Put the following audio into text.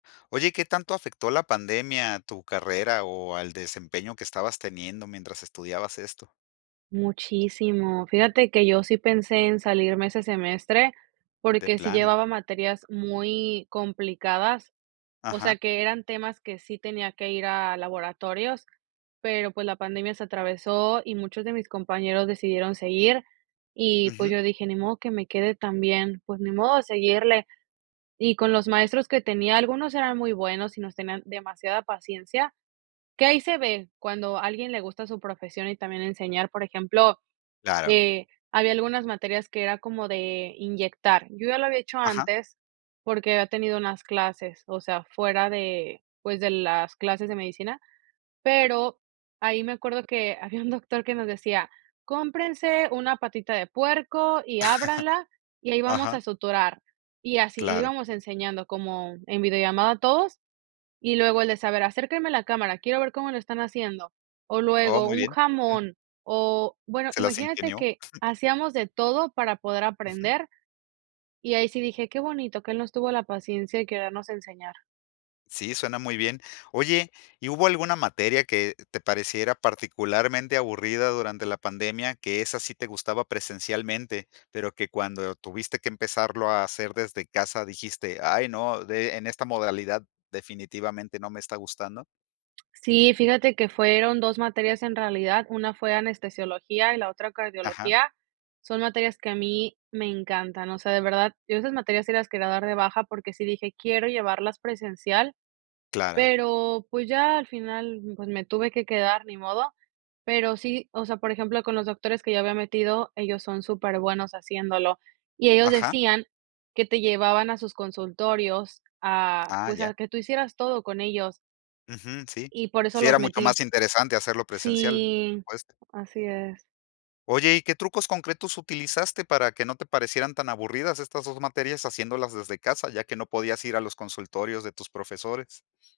Oye, ¿qué tanto afectó la pandemia a tu carrera o al desempeño que estabas teniendo mientras estudiabas esto? Muchísimo. Fíjate que yo sí pensé en salirme ese semestre, De porque sí plano. llevaba materias muy complicadas. O Ajá. sea, que eran temas que sí tenía que ir a laboratorios, pero, pues, la pandemia se atravesó, y muchos de mis compañeros decidieron seguir. Y, pues, Ujú. yo dije: "Ni modo que me quede también, pues, ni modo, a seguirle". Y con los maestros que tenía, algunos eran muy buenos y nos tenían demasiada paciencia, que ahí se ve cuando a alguien le gusta su profesión y también enseñar, por ejemplo, Claro. eh, había algunas materias que era como de inyectar. Yo ya lo había hecho Ajá. antes porque había tenido unas clases, o sea, fuera de, pues, de las clases de medicina, pero ahí me acuerdo que había un doctor que nos decía: "Cómprense una patita de puerco y ábranla, y ahí vamos Ajá. a suturar", y así, le Claro. íbamos enseñando como en videollamada todos, y luego el de: "Saber, acérquenme a la cámara, quiero ver cómo lo están haciendo", o Oh, luego muy un bien. Jum. jamón o bueno, Se las imagínate ingenió. que hacíamos de todo para poder Ujú. aprender. Y ahí sí dije: "Qué bonito que él nos tuvo la paciencia y querernos enseñar". Sí, suena muy bien. Oye, ¿y hubo alguna materia que te pareciera particularmente aburrida durante la pandemia, que esa sí te gustaba presencialmente, pero que cuando tuviste que empezarlo a hacer desde casa dijiste: "Ay, no, de en esta modalidad definitivamente no me está gustando"? Sí, fíjate que fueron 2 materias, en realidad. Una fue anestesiología y la otra Ajá. cardiología. Son materias que a mí me encantan, o sea, de verdad, yo esas materias sí las quería dar de baja, porque sí dije: "Quiero llevarlas presencial", Claro. pero, pues, ya al final, pues, me tuve que quedar, ni modo. Pero sí o sea, por ejemplo, con los doctores que yo había metido, ellos son superbuenos haciéndolo, y ellos Ajá. decían que te llevaban a sus consultorios a, Ah, pues, ya. a que tú hicieras todo con ellos Ujú. Sí. y por eso Sí, los era mucho metí. más interesante hacerlo presencial, por Sí. supuesto. Así es. Oye, ¿y qué trucos concretos utilizaste para que no te parecieran tan aburridas estas 2 materias haciéndolas desde casa, ya que no podías ir a los consultorios de tus profesores?